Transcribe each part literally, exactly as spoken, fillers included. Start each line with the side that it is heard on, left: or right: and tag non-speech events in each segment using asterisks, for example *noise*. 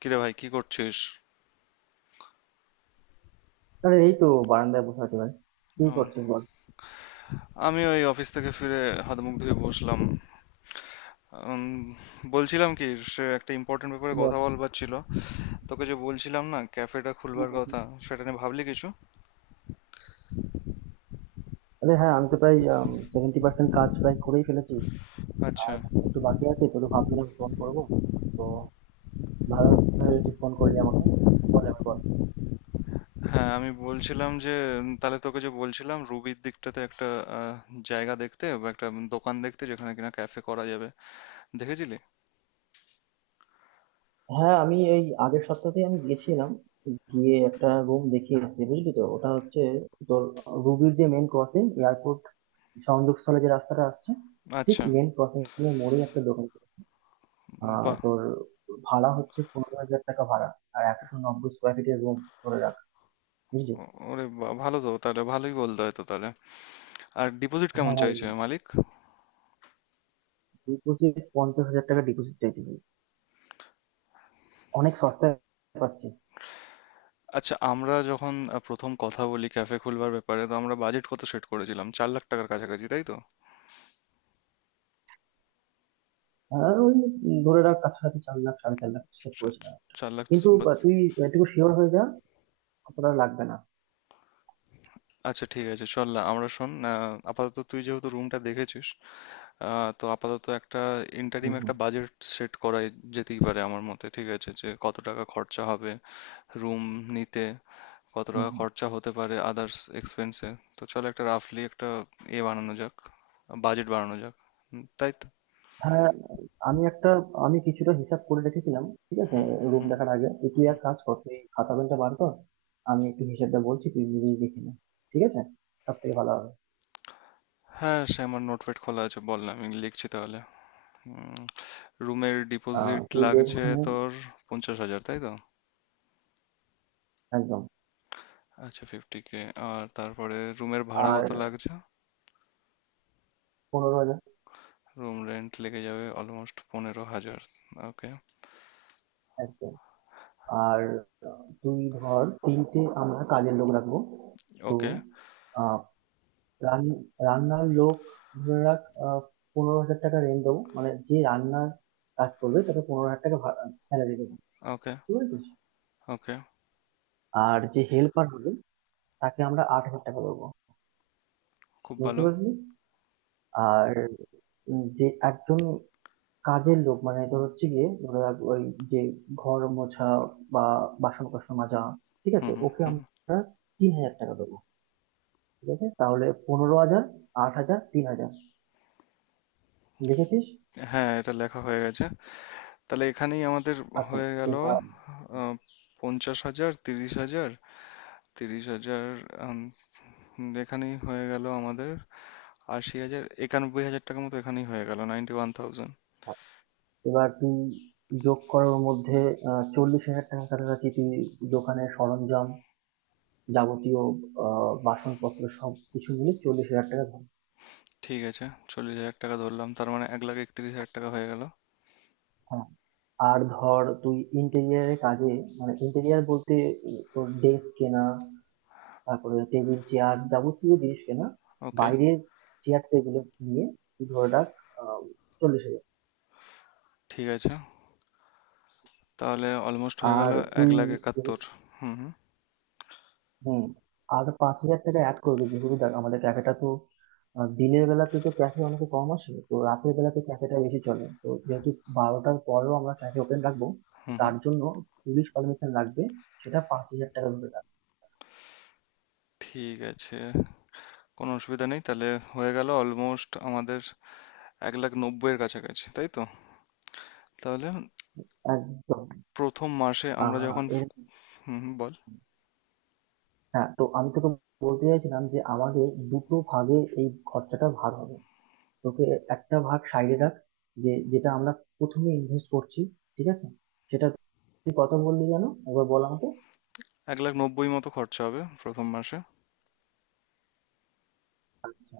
left: কিরে ভাই, কি করছিস?
right: আরে এই তো, বারান্দায় বসে আছি ভাই। কি
left: ও,
right: করছিস বল
left: আমি ওই অফিস থেকে ফিরে হাত মুখ ধুয়ে বসলাম। উম, বলছিলাম কি, সে একটা ইম্পর্টেন্ট ব্যাপারে কথা
right: বল
left: বলবার ছিল। তোকে যে বলছিলাম না ক্যাফেটা
right: হুম,
left: খুলবার
right: হুম, হুম।
left: কথা, সেটা নিয়ে ভাবলি কিছু?
right: আরে হ্যাঁ, আমি তো প্রায় সেভেন্টি পার্সেন্ট কাজ প্রায় করেই ফেলেছি।
left: আচ্ছা।
right: আর একটু বাকি আছে, তো ভাবছিলাম ফোন করবো। তো ভালো হয়েছে তুই ফোন করলি আমাকে। বল এবার বল।
left: হ্যাঁ, আমি বলছিলাম যে উম, তাহলে তোকে যে বলছিলাম রুবির দিকটাতে একটা আহ, জায়গা দেখতে বা একটা দোকান দেখতে, যেখানে কিনা ক্যাফে করা যাবে, দেখেছিলি?
right: হ্যাঁ, আমি এই আগের সপ্তাহতে আমি গিয়েছিলাম, গিয়ে একটা রুম দেখে এসেছি। বুঝলি, তো ওটা হচ্ছে তোর রুবির যে মেন ক্রসিং, এয়ারপোর্ট সংযোগস্থলে যে রাস্তাটা আসছে, ঠিক
left: আচ্ছা।
right: মেন ক্রসিং এর মোড়েই একটা দোকান। আহ
left: বাহ।
right: তোর ভাড়া হচ্ছে পনেরো হাজার টাকা ভাড়া, আর একশো নব্বই স্কোয়ার ফিটের রুম ধরে রাখ। বুঝলি?
left: ও- ওরে বাহ, ভালো তো, তাহলে ভালোই বলতে হয় তো তাহলে। আর ডিপোজিট কেমন
right: হ্যাঁ ভাই,
left: চাইছে মালিক?
right: ডিপোজিট পঞ্চাশ হাজার টাকা ডিপোজিট চাইতে হবে। অনেক সস্তায় পাচ্ছি।
left: আচ্ছা, আমরা যখন আহ, প্রথম কথা বলি ক্যাফে খুলবার ব্যাপারে, তো আমরা বাজেট কত সেট করেছিলাম, চার লাখ টাকার কাছাকাছি, তাই তো?
right: হ্যাঁ, ওই ধরে রাখ কাছাকাছি চার লাখ, সাড়ে চার লাখ সেট
left: চার
right: করেছিলাম।
left: চার লাখ।
right: কিন্তু আহ,
left: বা-
right: তুই এটুকু শিওর হয়ে যা কতটা লাগবে না।
left: আচ্ছা ঠিক আছে, চল না আমরা শোন, আহ, আপাতত তুই যেহেতু রুমটা দেখেছিস, আহ, তো আপাতত একটা
right: হুম
left: ইন্টারিম একটা
right: হুম
left: বাজেট সেট করা যেতেই পারে আমার মতে। ঠিক আছে, যে কত টাকা খরচা হবে রুম নিতে, কত
right: হুম
left: টাকা
right: হুম।
left: খরচা হতে পারে আদার্স এক্সপেন্সে। তো চল, একটা রাফলি একটা এ বানানো যাক, বাজেট বানানো যাক। হুম, তাই তো।
right: হ্যাঁ, আমি একটা আমি কিছুটা হিসাব করে রেখেছিলাম, ঠিক আছে?
left: হুম
right: রুম
left: হুম।
right: দেখার আগে, তুই তুই এক কাজ কর, তুই খাতা পেনটা বার কর। আমি একটু হিসাবটা বলছি, তুই নিজেই দেখে নে, ঠিক আছে? সব থেকে ভালো হবে।
left: হ্যাঁ, সে আমার নোটপ্যাড খোলা আছে, বল না, আমি লিখছি তাহলে। রুমের
right: আহ
left: ডিপোজিট
right: তুই দেখ
left: লাগছে
right: ওখানে।
left: তোর পঞ্চাশ হাজার, তাই তো?
right: একদম।
left: আচ্ছা, ফিফটি কে। আর তারপরে রুমের ভাড়া কত
right: আর
left: লাগছে?
right: পনেরো হাজার।
left: রুম রেন্ট লেগে যাবে অলমোস্ট পনেরো হাজার। ওকে।
right: একদম। আর আহ, তুই ধর তিনটে আমরা কাজের লোক রাখবো। তো
left: ওকে।
right: আহ রান- রান্নার লোক ধরে রাখ। আহ, পনেরো হাজার টাকা রেন্ট দেবো, মানে যে রান্নার কাজ করবে তাকে পনেরো হাজার টাকা স্যালারি দেবো।
left: ওকে।
right: বুঝতে পেরেছিস?
left: ওকে।
right: আর যে হেল্পার হবে তাকে আমরা আট হাজার টাকা দেবো।
left: খুব
right: বুঝতে
left: ভালো।
right: পারলি? আর উম, যে একজন কাজের লোক, মানে তোর হচ্ছে গিয়ে ধরে রাখ ওই যে ঘর মোছা বা বাসন কোসন মাজা, ঠিক
left: হুম
right: আছে?
left: হুম
right: ওকে
left: হুম।
right: আমরা তিন হাজার টাকা দেবো। ঠিক আছে, তাহলে পনেরো হাজার, আট হাজার, তিন হাজার। লিখেছিস?
left: হ্যাঁ, এটা লেখা হয়ে গেছে। তাহলে এখানেই আমাদের
right: আচ্ছা।
left: হয়ে গেল।
right: এবার
left: আহ, পঞ্চাশ হাজার, তিরিশ হাজার, তিরিশ হাজার। আম, এখানেই হয়ে গেল আমাদের আশি হাজার, একানব্বই হাজার টাকার মতো এখানেই হয়ে গেল, নাইনটি ওয়ান থাউজেন্ড।
right: এবার তুই যোগ করার মধ্যে আহ, চল্লিশ হাজার টাকার কাছাকাছি, তুই দোকানের সরঞ্জাম যাবতীয় আহ, বাসনপত্র সব কিছু মিলে চল্লিশ হাজার টাকা ধর।
left: ঠিক আছে, চল্লিশ হাজার টাকা ধরলাম, তার মানে এক লাখ একত্রিশ হাজার টাকা হয়ে গেল।
right: হ্যাঁ। আর ধর তুই ইন্টেরিয়ারের কাজে, মানে ইন্টেরিয়ার বলতে উম, তোর ডেস্ক কেনা, তারপরে টেবিল চেয়ার যাবতীয় জিনিস কেনা,
left: ওকে।
right: বাইরের চেয়ার টেবিল নিয়ে তুই ধরে রাখ আহ, চল্লিশ হাজার।
left: ঠিক আছে, তাহলে অলমোস্ট হয়ে গেল
right: আর
left: এক
right: তুই
left: লাখ একাত্তর
right: যেহেতু
left: হুম হুম।
right: হম। আর পাঁচ হাজার টাকা অ্যাড করবি, যেহেতু দেখ আমাদের ক্যাফেটা তো আহ, দিনের বেলাতে তো ক্যাফে অনেক কম আসে, তো রাতের বেলাতে ক্যাফেটা বেশি চলে, তো যেহেতু বারোটার পরেও আমরা ক্যাফে ওপেন রাখবো, তো
left: হুম হুম।
right: তার জন্য পুলিশ পারমিশন লাগবে। সেটা পাঁচ হাজার টাকা ধরে রাখ।
left: ঠিক আছে, কোনো অসুবিধা নেই তাহলে। হয়ে গেল অলমোস্ট আমাদের এক লাখ নব্বইয়ের কাছাকাছি, তাই তো? তাহলে
right: একদম।
left: প্রথম মাসে আমরা
right: আহ
left: যখন
right: এর
left: হুম হুম, বল
right: হ্যাঁ, তো আমি তোকে বলতে চাইছিলাম যে আমাদের দুটো ভাগে এই খরচাটা ভাগ হবে। তোকে একটা ভাগ সাইডে রাখ, যে যেটা আমরা প্রথমে ইনভেস্ট করছি, ঠিক আছে? সেটা তুই কত বললি যেন, একবার বল আমাকে।
left: এক লাখ নব্বই মতো খরচা হবে প্রথম মাসে।
right: আচ্ছা,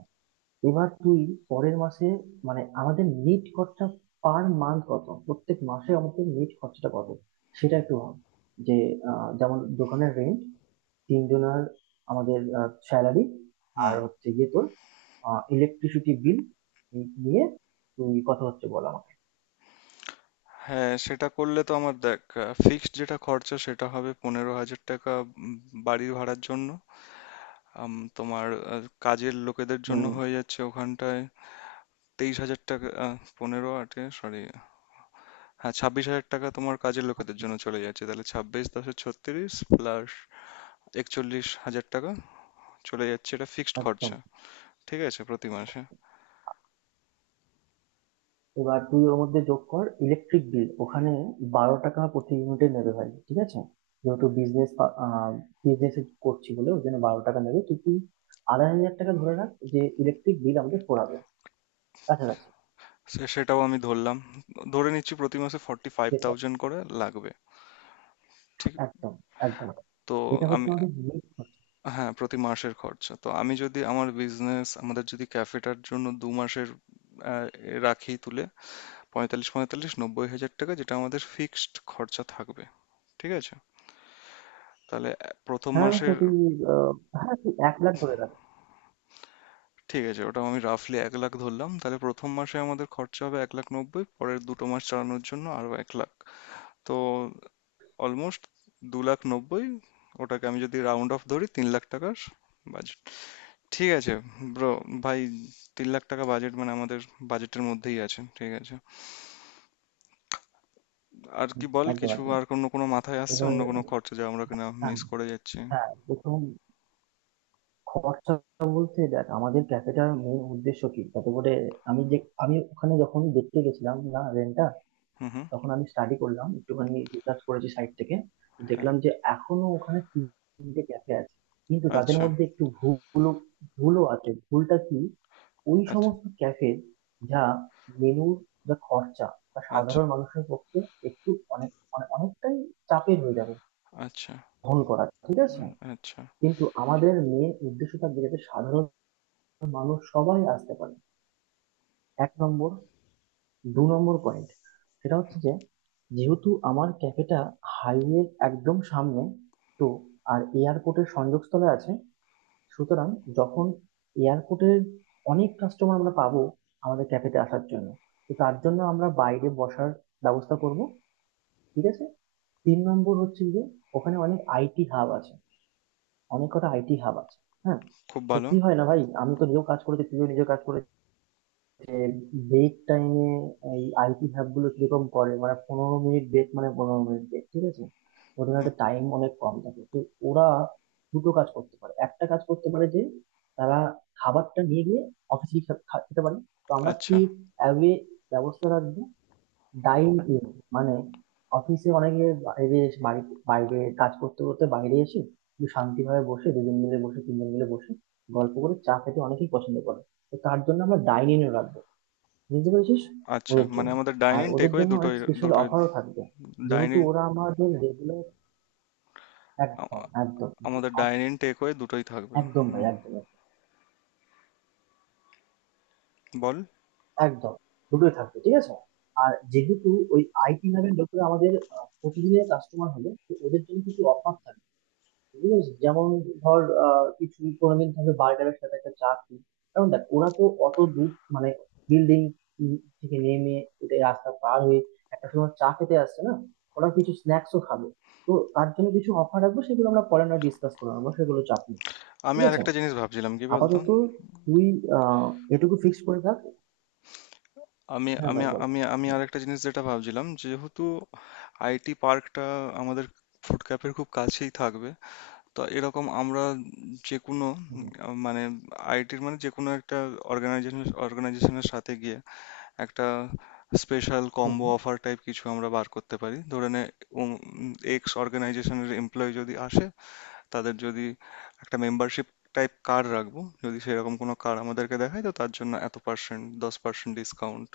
right: এবার তুই পরের মাসে, মানে আমাদের নেট খরচা পার মান্থ কত, প্রত্যেক মাসে আমাদের নেট খরচাটা কত, সেটা একটু ভাব। যে আহ, যেমন দোকানের রেন্ট, তিনজনের আমাদের স্যালারি, আর
left: হুম।
right: হচ্ছে গিয়ে তোর ইলেকট্রিসিটি বিল নিয়ে তুই কথা হচ্ছে বল আমাকে।
left: হ্যাঁ, সেটা করলে তো আমার দেখ ফিক্সড যেটা খরচা সেটা হবে পনেরো হাজার টাকা উম, বাড়ি ভাড়ার জন্য। আম, তোমার আহ, কাজের লোকেদের জন্য
right: হুম।
left: হয়ে যাচ্ছে ওখানটায় তেইশ হাজার টাকা, আহ, পনেরো আটে, সরি। হ্যাঁ, ছাব্বিশ হাজার টাকা তোমার কাজের লোকেদের জন্য চলে যাচ্ছে, তাহলে ছাব্বিশ দশে ছত্রিশ প্লাস একচল্লিশ হাজার টাকা চলে যাচ্ছে। এটা ফিক্সড
right: একদম।
left: খরচা। ঠিক আছে, প্রতি মাসে।
right: এবার তুই ওর মধ্যে যোগ কর ইলেকট্রিক বিল। ওখানে বারো টাকা প্রতি ইউনিটে নেবে ভাই, ঠিক আছে? যেহেতু বিজনেস বিজনেস করছি বলে ওই জন্য বারো টাকা নেবে। তো তুই আড়াই হাজার টাকা ধরে রাখ যে ইলেকট্রিক বিল আমাদের পড়াবে কাছাকাছি,
left: সে- সেটাও আমি ধরলাম, ধরে নিচ্ছি প্রতি মাসে ফর্টি ফাইভ
right: যেটা।
left: থাউজেন্ড করে লাগবে। ঠিক।
right: একদম, একদম।
left: তো
right: এটা
left: আমি,
right: হচ্ছে আমাদের নেট খরচা।
left: হ্যাঁ প্রতি মাসের খরচা তো আমি যদি আমার বিজনেস আমাদের যদি ক্যাফেটার জন্য দু মাসের আহ, এ রাখি তুলে, পঁয়তাল্লিশ পঁয়তাল্লিশ নব্বই হাজার টাকা যেটা আমাদের ফিক্সড খরচা থাকবে। ঠিক আছে, তাহলে এ- প্রথম
right: হ্যাঁ, সে
left: মাসের।
right: তুই আহ, হ্যাঁ, তুই এক লাখ ধরে রাখ।
left: ঠিক আছে, ওটা আমি রাফলি এক লাখ ধরলাম তাহলে। প্রথম মাসে আমাদের খরচা হবে এক লাখ নব্বই, পরের দুটো মাস চালানোর জন্য আরো এক লাখ, তো অলমোস্ট দু লাখ নব্বই। ওটাকে আমি যদি রাউন্ড অফ ধরি, তিন লাখ টাকার বাজেট। ঠিক আছে ব্রো, ভাই, তিন লাখ টাকা বাজেট মানে আমাদের বাজেটের মধ্যেই আছে। ঠিক আছে। আর কি
right: হুম,
left: বল,
right: একদম
left: কিছু
right: একদম।
left: আর অন্য কোনো মাথায় আসছে,
right: এবার
left: অন্য কোনো খরচা যা আমরা কিনা
right: হ্যাঁ,
left: মিস করে যাচ্ছি?
right: হ্যাঁ। প্রথম খরচা বলতে দেখ আমাদের ক্যাফেটার মেন উদ্দেশ্য কি, যাতে করে আমি যে আমি ওখানে যখন দেখতে গেছিলাম না রেন্টটা,
left: হুম হুম।
right: তখন আমি স্টাডি করলাম একটুখানি, রিসার্চ করেছি সাইট থেকে।
left: হ্যাঁ।
right: দেখলাম যে এখনো ওখানে তিনটে ক্যাফে আছে, কিন্তু তাদের
left: আচ্ছা।
right: মধ্যে একটু ভুলও ভুলও আছে। ভুলটা কি, ওই
left: আচ্ছা।
right: সমস্ত ক্যাফে যা মেনুর যা খরচা, তা
left: আচ্ছা।
right: সাধারণ মানুষের পক্ষে একটু অনেক অনেক- অনেকটাই চাপের হয়ে যাবে
left: আচ্ছা।
right: বহন করা, ঠিক আছে?
left: আচ্ছা।
right: কিন্তু আমাদের মেন উদ্দেশ্য থাকবে যাতে সাধারণ মানুষ সবাই আসতে পারে। এক নম্বর। দু নম্বর পয়েন্ট সেটা হচ্ছে যে যেহেতু আমার ক্যাফেটা হাইওয়ের একদম সামনে, তো আর এয়ারপোর্টের সংযোগস্থলে আছে, সুতরাং যখন এয়ারপোর্টের অনেক কাস্টমার আমরা পাবো আমাদের ক্যাফেতে আসার জন্য, তো তার জন্য আমরা বাইরে বসার ব্যবস্থা করব, ঠিক আছে? তিন নম্বর হচ্ছে যে ওখানে অনেক আইটি হাব আছে, অনেক কটা আইটি হাব আছে। হ্যাঁ,
left: খুব
right: তো
left: ভালো।
right: কি হয় না ভাই, আমি তো নিজেও কাজ করেছি, তুইও নিজেও কাজ করেছিস। ব্রেক টাইমে এই আইটি হ্যাব গুলো কিরকম করে, মানে পনেরো মিনিট ব্রেক, মানে পনেরো মিনিট ব্রেক, ঠিক আছে? ওদের
left: হুম।
right: হাতে টাইম অনেক কম থাকে, তো ওরা দুটো কাজ করতে পারে, একটা কাজ করতে পারে যে তারা খাবারটা নিয়ে গিয়ে অফিসে খেতে পারে, তো আমরা কি
left: আচ্ছা,
right: অ্যাওয়ে ব্যবস্থা রাখবো, ডাইন ইন। মানে অফিসে অনেকে বাইরে এসে বাড়ি বাইরে কাজ করতে করতে বাইরে এসে একটু শান্তিভাবে বসে, দুজন মিলে বসে, তিনজন মিলে বসে গল্প করে চা খেতে অনেকেই পছন্দ করে। তো তার জন্য আমরা ডাইনিং রাখবো। বুঝতে পেরেছিস?
left: আচ্ছা,
right: ওদের
left: মানে
right: জন্য,
left: আমাদের
right: আর
left: ডাইনিং
right: ওদের
left: টেকওয়ে
right: জন্য অনেক
left: দুটোই
right: স্পেশাল
left: দুটোই
right: অফারও থাকবে, যেহেতু
left: ডাইনিং।
right: ওরা আমাদের রেগুলার। একদম, একদম। যে
left: আমাদের
right: আর-
left: ডাইনিং টেকওয়ে দুটোই থাকবে।
right: একদম
left: হুম।
right: ভাই, একদম একদম
left: বল।
right: একদম। দুটোই থাকবে, ঠিক আছে? আর যেহেতু ওই আইটি নামের লোকেরা আমাদের আহ, প্রতিদিনের কাস্টমার হলে, তো ওদের জন্য কিছু অফার, বুঝেছিস? যেমন ধর আহ, কিছু কোনোদিন থাকবে বার্গারের সাথে একটা চাটনি, কারণ দেখ ওরা তো অত দূর, মানে বিল্ডিং থেকে নেমে এটা রাস্তা পার হয়ে একটা সময় চা খেতে আসছে না, ওরা কিছু স্ন্যাক্সও খাবে। তো তার জন্য কিছু অফার রাখবো, সেগুলো আমরা পরে না ডিসকাস করে নেবো, সেগুলো চাপ নেই।
left: আমি
right: ঠিক আছে,
left: আরেকটা জিনিস ভাবছিলাম, কি বলতো।
right: আপাতত তুই আহ এটুকু ফিক্স করে থাক।
left: আমি
right: হ্যাঁ
left: আমি
right: ভাই, বল
left: আমি আমি
right: বল।
left: আরেকটা জিনিস যেটা ভাবছিলাম, যেহেতু আই টি পার্কটা আমাদের ফুড ক্যাফের খুব কাছেই থাকবে, তো এরকম আমরা যে কোনো
right: হুম, হুম,
left: উম, মানে আই টির মানে যে কোনো একটা অর্গানাইজেশন, অর্গানাইজেশনের সাথে গিয়ে একটা স্পেশাল
right: হুম,
left: কম্বো
right: হুম।
left: অফার টাইপ কিছু আমরা বার করতে পারি। ধরে নে, এক্স অর্গানাইজেশনের এমপ্লয়ি যদি আসে, তাদের যদি একটা মেম্বারশিপ টাইপ কার্ড রাখবো, যদি সেরকম কোনো কার্ড আমাদেরকে দেখায়, তো তার জন্য এত পার্সেন্ট, দশ পার্সেন্ট ডিসকাউন্ট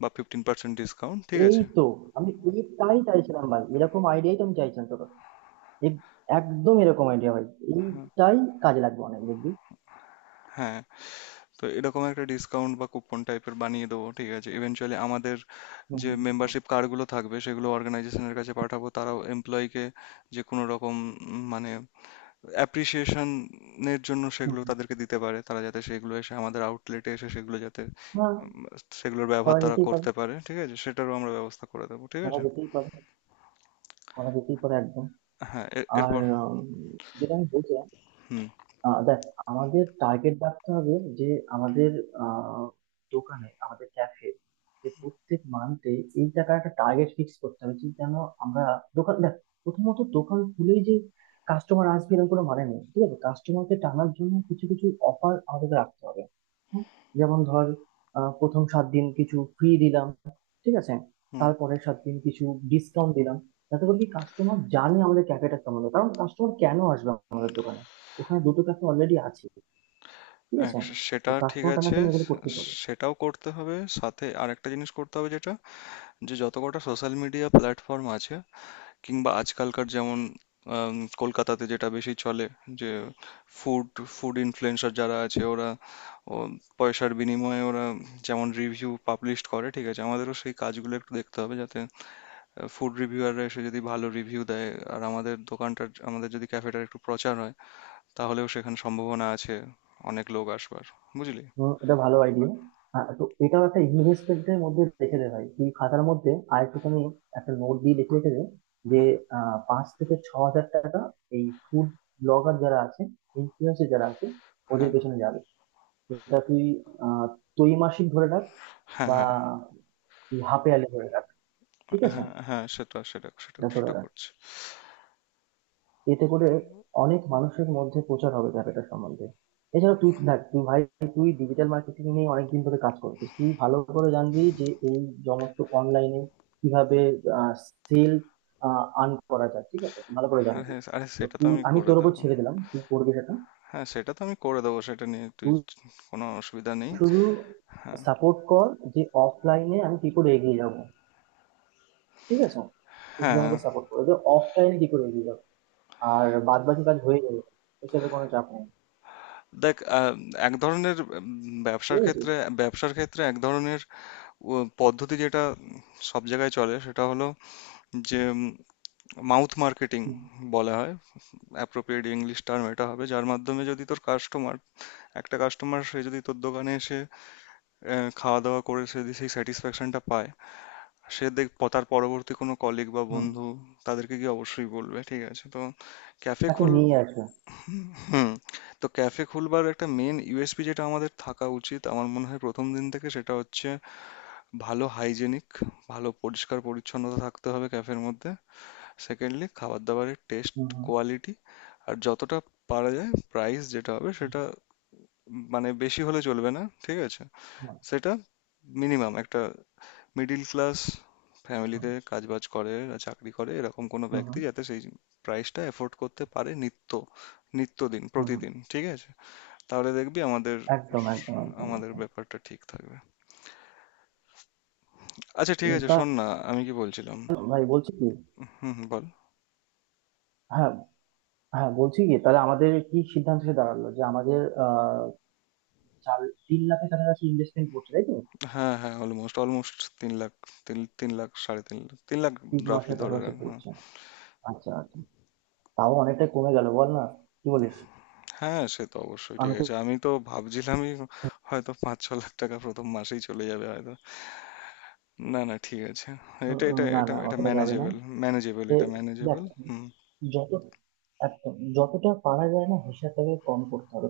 left: বা ফিফটিন পার্সেন্ট ডিসকাউন্ট। ঠিক
right: এই
left: আছে।
right: তো, আমি এই তাই চাইছিলাম ভাই, এরকম আইডিয়াই তো আমি চাইছিলাম। এক- একদম এরকম আইডিয়া ভাই, এইটাই কাজে লাগবে অনেক, দেখবি।
left: হ্যাঁ, তো এরকম একটা ডিসকাউন্ট বা কুপন টাইপের বানিয়ে দেবো। ঠিক আছে। ইভেনচুয়ালি আমাদের
right: হুম,
left: যে
right: হুম, হুম,
left: মেম্বারশিপ কার্ডগুলো থাকবে সেগুলো অর্গানাইজেশনের কাছে পাঠাবো, তারাও এমপ্লয়িকে যে কোনো রকম উম, মানে অ্যাপ্রিসিয়েশনের জন্য
right: হুম,
left: সেগুলো
right: হুম।
left: তাদেরকে দিতে পারে, তারা যাতে সেগুলো এসে আমাদের আউটলেটে এসে সেগুলো যাতে
right: হ্যাঁ,
left: সেগুলোর
right: করা
left: ব্যবহার তারা
right: যেতেই পারে,
left: করতে পারে। ঠিক আছে, সেটারও আমরা ব্যবস্থা করে দেবো। ঠিক
right: করা
left: আছে।
right: যেতেই পারে, করা যেতেই পারে একদম।
left: হ্যাঁ, এর-
right: আর
left: এরপর
right: উম, যেটা আমি বলছিলাম,
left: হুম
right: আহ দেখ আমাদের টার্গেট রাখতে হবে যে আমাদের আহ, দোকানে আমাদের ক্যাফে যে প্রত্যেক মান্থে এই টাকার একটা টার্গেট ফিক্স করতে হবে যে যেন আমরা, দোকান দেখ, প্রথমত দোকান খুলেই যে কাস্টমার আসবে এরকম কোনো মানে নেই, ঠিক আছে? কাস্টমারকে টানার জন্য কিছু কিছু অফার আমাদের রাখতে হবে। হুম, যেমন ধর আহ, প্রথম সাত দিন কিছু ফ্রি দিলাম, ঠিক আছে?
left: হুম
right: তারপরের সাত দিন কিছু ডিসকাউন্ট দিলাম, যাতে করে কি কাস্টমার জানে আমাদের ক্যাফেটা কেমন, কারণ কাস্টমার কেন আসবে আমাদের দোকানে, ওখানে দুটো ক্যাফে অলরেডি আছে, ঠিক
left: এক,
right: আছে?
left: সেটা
right: তো
left: ঠিক
right: কাস্টমার টানা,
left: আছে।
right: তুমি এগুলো করতে পারো।
left: সেটাও করতে হবে, সাথে আরেকটা জিনিস করতে হবে, যেটা যে যত কটা সোশ্যাল মিডিয়া প্ল্যাটফর্ম আছে, কিংবা আজকালকার যেমন আম, কলকাতাতে যেটা বেশি চলে, যে ফুড, ফুড ইনফ্লুয়েন্সার যারা আছে ওরা, ও, পয়সার বিনিময়ে ওরা যেমন রিভিউ পাবলিশ করে। ঠিক আছে, আমাদেরও সেই কাজগুলো একটু দেখতে হবে, যাতে ফুড রিভিউয়াররা এসে যদি ভালো রিভিউ দেয়, আর আমাদের দোকানটার, আমাদের যদি ক্যাফেটার একটু প্রচার হয়, তাহলেও সেখানে সম্ভাবনা আছে অনেক লোক আসবার। বুঝলি?
right: হুম, এটা ভালো আইডিয়া। তো এটাও একটা ইনভেস্টমেন্টের মধ্যে রেখে দে ভাই, তুই খাতার মধ্যে আর একটুখানি একটা নোট দিয়ে লিখে রেখে দে যে
left: হ্যাঁ,
right: আহ, পাঁচ থেকে ছ হাজার টাকা এই ফুড ব্লগার যারা আছে, ইনফ্লুয়েন্সার যারা আছে, ওদের
left: হ্যাঁ,
right: পেছনে যাবে। সেটা তুই আহ ত্রৈমাসিক ধরে রাখ
left: হ্যাঁ,
right: বা
left: হ্যাঁ,
right: তুই হাফ ইয়ারলি ধরে রাখ, ঠিক আছে?
left: হ্যাঁ, হ্যাঁ, সেটা সেটা সেটা
right: এটা ধরে
left: সেটা
right: রাখ,
left: করছি।
right: এতে করে অনেক মানুষের মধ্যে প্রচার হবে ব্যাপারটা সম্বন্ধে। এছাড়া তুই দেখ তুই ভাই, তুই ডিজিটাল মার্কেটিং নিয়ে অনেকদিন ধরে কাজ করছিস, তুই ভালো করে জানবি যে এই সমস্ত অনলাইনে কিভাবে সেল আর্ন করা যায়, ঠিক আছে? ভালো করে জানবি।
left: আরে আরে,
right: তো
left: সেটা তো
right: তুই,
left: আমি
right: আমি
left: করে
right: তোর উপর
left: দেবো।
right: ছেড়ে দিলাম, তুই করবি সেটা।
left: হ্যাঁ, সেটা তো আমি করে দেবো, সেটা নিয়ে তুই
right: তুই
left: কোনো অসুবিধা নেই।
right: শুধু
left: হ্যাঁ,
right: সাপোর্ট কর যে অফলাইনে আমি কি করে এগিয়ে যাব, ঠিক আছে? তুই শুধু
left: হ্যাঁ।
right: আমাকে সাপোর্ট কর যে অফলাইনে কি করে এগিয়ে যাবো, আর বাদ বাকি কাজ হয়ে যাবে, এসবের কোনো চাপ নেই।
left: দেখ, আহ, এক ধরনের উম,
right: বুঝতে
left: ব্যবসার
right: পেরেছিস?
left: ক্ষেত্রে, ব্যবসার ক্ষেত্রে এক ধরনের উ, পদ্ধতি যেটা সব জায়গায় চলে, সেটা হলো যে মাউথ মার্কেটিং বলা হয়, অ্যাপ্রোপ্রিয়েট ইংলিশ টার্ম এটা হবে, যার মাধ্যমে যদি তোর কাস্টমার, একটা কাস্টমার সে যদি তোর দোকানে এসে আহ, খাওয়া দাওয়া করে, সে যদি সেই স্যাটিসফ্যাকশনটা পায়, সে দেখ, প- তার পরবর্তী কোনো কলিগ বা
right: হুম।
left: বন্ধু তাদেরকে গিয়ে অবশ্যই বলবে। ঠিক আছে তো, ক্যাফে
right: তাকে
left: খোল।
right: নিয়ে আসবে।
left: হুম। তো ক্যাফে খুলবার একটা মেন ইউ এস পি যেটা আমাদের থাকা উচিত আমার মনে হয় প্রথম দিন থেকে, সেটা হচ্ছে ভালো হাইজেনিক, ভালো পরিষ্কার পরিচ্ছন্নতা থাকতে হবে ক্যাফের মধ্যে। সেকেন্ডলি, খাবার দাবারের টেস্ট,
right: হুম, হুম,
left: কোয়ালিটি। আর যতটা পারা যায় প্রাইস যেটা হবে সেটা উম, মানে বেশি হলে চলবে না। ঠিক আছে,
right: হুম,
left: সেটা মিনিমাম একটা মিডিল ক্লাস
right: হুম,
left: ফ্যামিলিতে কাজবাজ করে বা চাকরি করে এরকম কোনো
right: হুম,
left: ব্যক্তি
right: হুম,
left: যাতে সেই প্রাইসটা এফোর্ড করতে পারে, নিত্য, নিত্যদিন,
right: হুম, হুম।
left: প্রতিদিন। ঠিক আছে, তাহলে দেখবি আমাদের,
right: একদম একদম একদম
left: আমাদের
right: একদম।
left: ব্যাপারটা ঠিক থাকবে। আচ্ছা ঠিক
right: উম,
left: আছে,
right: তা
left: শোন না আমি কি বলছিলাম।
right: ভাই বলছি কি,
left: হুম হুম, বল।
right: হ্যাঁ হ্যাঁ, বলছি কি তাহলে আমাদের কি সিদ্ধান্ত এসে দাঁড়ালো, যে আমাদের আহ চার তিন লাখের কাছাকাছি ইনভেস্টমেন্ট করছে, তাই তো?
left: হ্যাঁ, হ্যাঁ, অলমোস্ট অলমোস্ট তিন লাখ। তিন তিন লাখ, সাড়ে তিন লাখ, তিন লাখ।
right: তিন
left: রাফলি
right: মাসের
left: ধরে
right: পাশাপাশি
left: রাখ, হ্যাঁ।
right: করছে। আচ্ছা আচ্ছা, তাও অনেকটাই কমে গেল বল না, কি বলিস?
left: হ্যাঁ সে তো অবশ্যই
right: আমি
left: ঠিক
right: তো
left: আছে, আমি তো ভাবছিলামই হয়তো পাঁচ ছ লাখ টাকা প্রথম মাসেই চলে যাবে হয়তো। না না, ঠিক আছে,
right: উম,
left: এটা
right: উম,
left: এটা
right: না
left: এটা
right: না,
left: এটা
right: অতটা যাবে না।
left: ম্যানেজেবল, ম্যানেজেবল,
right: সে
left: এটা
right: দেখ,
left: ম্যানেজেবল। হুম
right: যত একদম যতটা পারা যায় না হিসাবটাকে কম করতে হবে,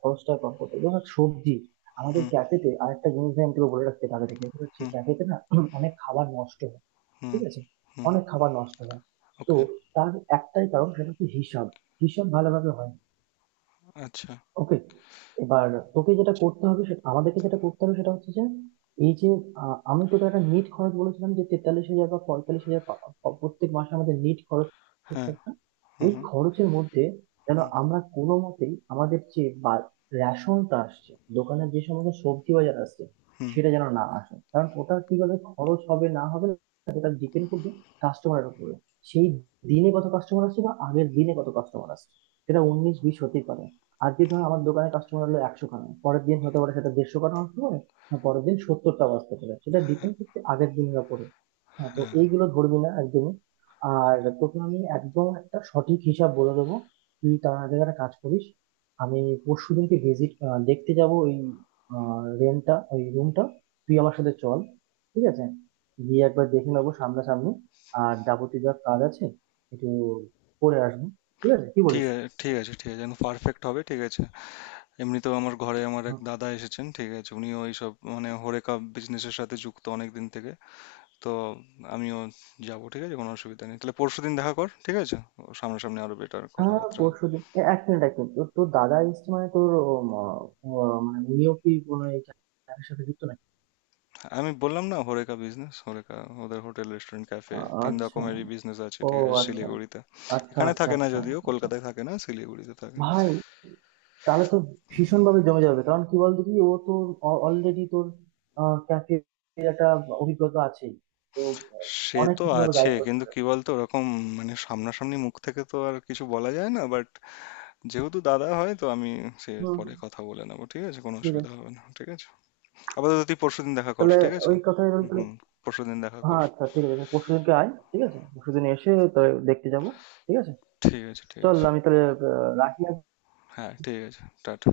right: খরচটা কম করতে হবে, যেমন সবজি। আমাদের
left: হুম
right: ক্যাফেতে আরেকটা জিনিস আমি তোকে বলে রাখতে হবে আগে থেকে, সেটা হচ্ছে
left: হুম
right: ক্যাফেতে না *clears throat* অনেক খাবার নষ্ট হয়,
left: হুম
right: ঠিক আছে?
left: হুম।
right: অনেক খাবার নষ্ট হয়। তো
left: ওকে।
right: তার একটাই কারণ, সেটা হচ্ছে হিসাব, হিসাব ভালোভাবে হয় না।
left: আচ্ছা।
right: ওকে, এবার তোকে যেটা করতে হবে, সেটা আমাদেরকে যেটা করতে হবে, সেটা হচ্ছে যে এই যে আহ, আমি তোকে একটা নিট খরচ বলেছিলাম যে তেতাল্লিশ হাজার বা পঁয়তাল্লিশ হাজার পা- পা- প্রত্যেক মাসে আমাদের নিট খরচ হচ্ছে
left: হ্যাঁ।
right: একটা,
left: হুম
right: ওই
left: হুম
right: খরচের মধ্যে যেন
left: হুম
right: আমরা কোনো মতেই আমাদের যে বা রেশনটা আসছে, দোকানের যে সমস্ত সবজি বাজার আসছে
left: হুম।
right: সেটা যেন না আসে, কারণ ওটা কিভাবে খরচ হবে না হবে সেটা ডিপেন্ড করবে কাস্টমারের উপরে। সেই দিনে কত কাস্টমার আসছে বা আগের দিনে কত কাস্টমার আসছে, সেটা উনিশ বিশ হতেই পারে। আজকে ধর আমার দোকানে কাস্টমার হলো একশো খানা, পরের দিন হতে পারে সেটা দেড়শো খানা আসতে পারে, না পরের দিন সত্তরটা আসতে পারে, সেটা ডিপেন্ড করছে আগের দিনের ওপরে। হ্যাঁ, তো
left: হ্যাঁ
right: এইগুলো ধরবি না একদমই। আর তোকে আমি একদম একটা সঠিক হিসাব বলে দেবো। তুই তার আগে একটা কাজ করিস, আমি পরশু দিনকে ভিজিট, দেখতে যাব ওই রেন্টটা, ওই রুমটা, তুই আমার সাথে চল, ঠিক আছে? গিয়ে একবার দেখে নেবো সামনাসামনি, আর যাবতীয় যা কাজ আছে একটু করে আসবো, ঠিক আছে? কি
left: ঠিক
right: বলিস?
left: আছে, ঠিক আছে, ঠিক আছে, একদম পারফেক্ট হবে, ঠিক আছে। এমনিতেও আমার ঘরে আমার এক দাদা এসেছেন, ঠিক আছে, উনিও এইসব মানে হরেকা বিজনেসের সাথে যুক্ত অনেক দিন থেকে, তো আমিও যাব, ঠিক আছে, কোনো অসুবিধা নেই। তাহলে পরশুদিন দেখা কর, ঠিক আছে, ও সামনাসামনি আরো বেটার
right: হ্যাঁ,
left: কথাবার্তা।
right: পরশু দিন। এক মিনিট, এক মিনিট, তোর তোর দাদা এসছে মানে তোর, উম, আহ, মানে উনিও কি কোনো এই খেলার সাথে যুক্ত নাকি?
left: আমি বললাম না, হরেকা বিজনেস হরেকা, ওদের হোটেল রেস্টুরেন্ট ক্যাফে
right: আ-
left: তিন
right: আচ্ছা,
left: রকমেরই বিজনেস আছে,
right: ও,
left: ঠিক আছে,
right: আচ্ছা
left: শিলিগুড়িতে।
right: আচ্ছা
left: এখানে
right: আচ্ছা
left: থাকে না
right: আচ্ছা
left: যদিও,
right: আচ্ছা।
left: কলকাতায় থাকে না, শিলিগুড়িতে থাকে।
right: ভাই, তাহলে তো ভীষণ ভাবে জমে যাবে, কারণ কি বলতো, কি ও তো অলরেডি তোর ক্যাফে একটা অভিজ্ঞতা আছে, তো আহ,
left: সে
right: অনেক
left: তো
right: কিছু ভাবে
left: আছে,
right: গাইড করতে
left: কিন্তু
right: পারে।
left: কি বলতো, ওরকম মানে সামনাসামনি মুখ থেকে তো আর কিছু বলা যায় না, বাট যেহেতু দাদা হয় তো আমি, সে
right: হুম,
left: পরে কথা বলে নেবো, ঠিক আছে, কোনো
right: ঠিক
left: অসুবিধা
right: আছে।
left: হবে না। ঠিক আছে, আপাতত তুই পরশুদিন দেখা কর,
right: তাহলে
left: ঠিক আছে।
right: ওই কথাই রইল তাহলে।
left: হুম, পরশুদিন দেখা কর।
right: হ্যাঁ আচ্ছা, ঠিক আছে, পরশু দিনকে আয়, ঠিক আছে? পরশু দিন এসে তো দেখতে যাবো, ঠিক আছে?
left: ঠিক আছে, ঠিক
right: চল,
left: আছে।
right: আমি তাহলে আহ, রাখি আজকে।
left: হ্যাঁ ঠিক আছে, টাটা।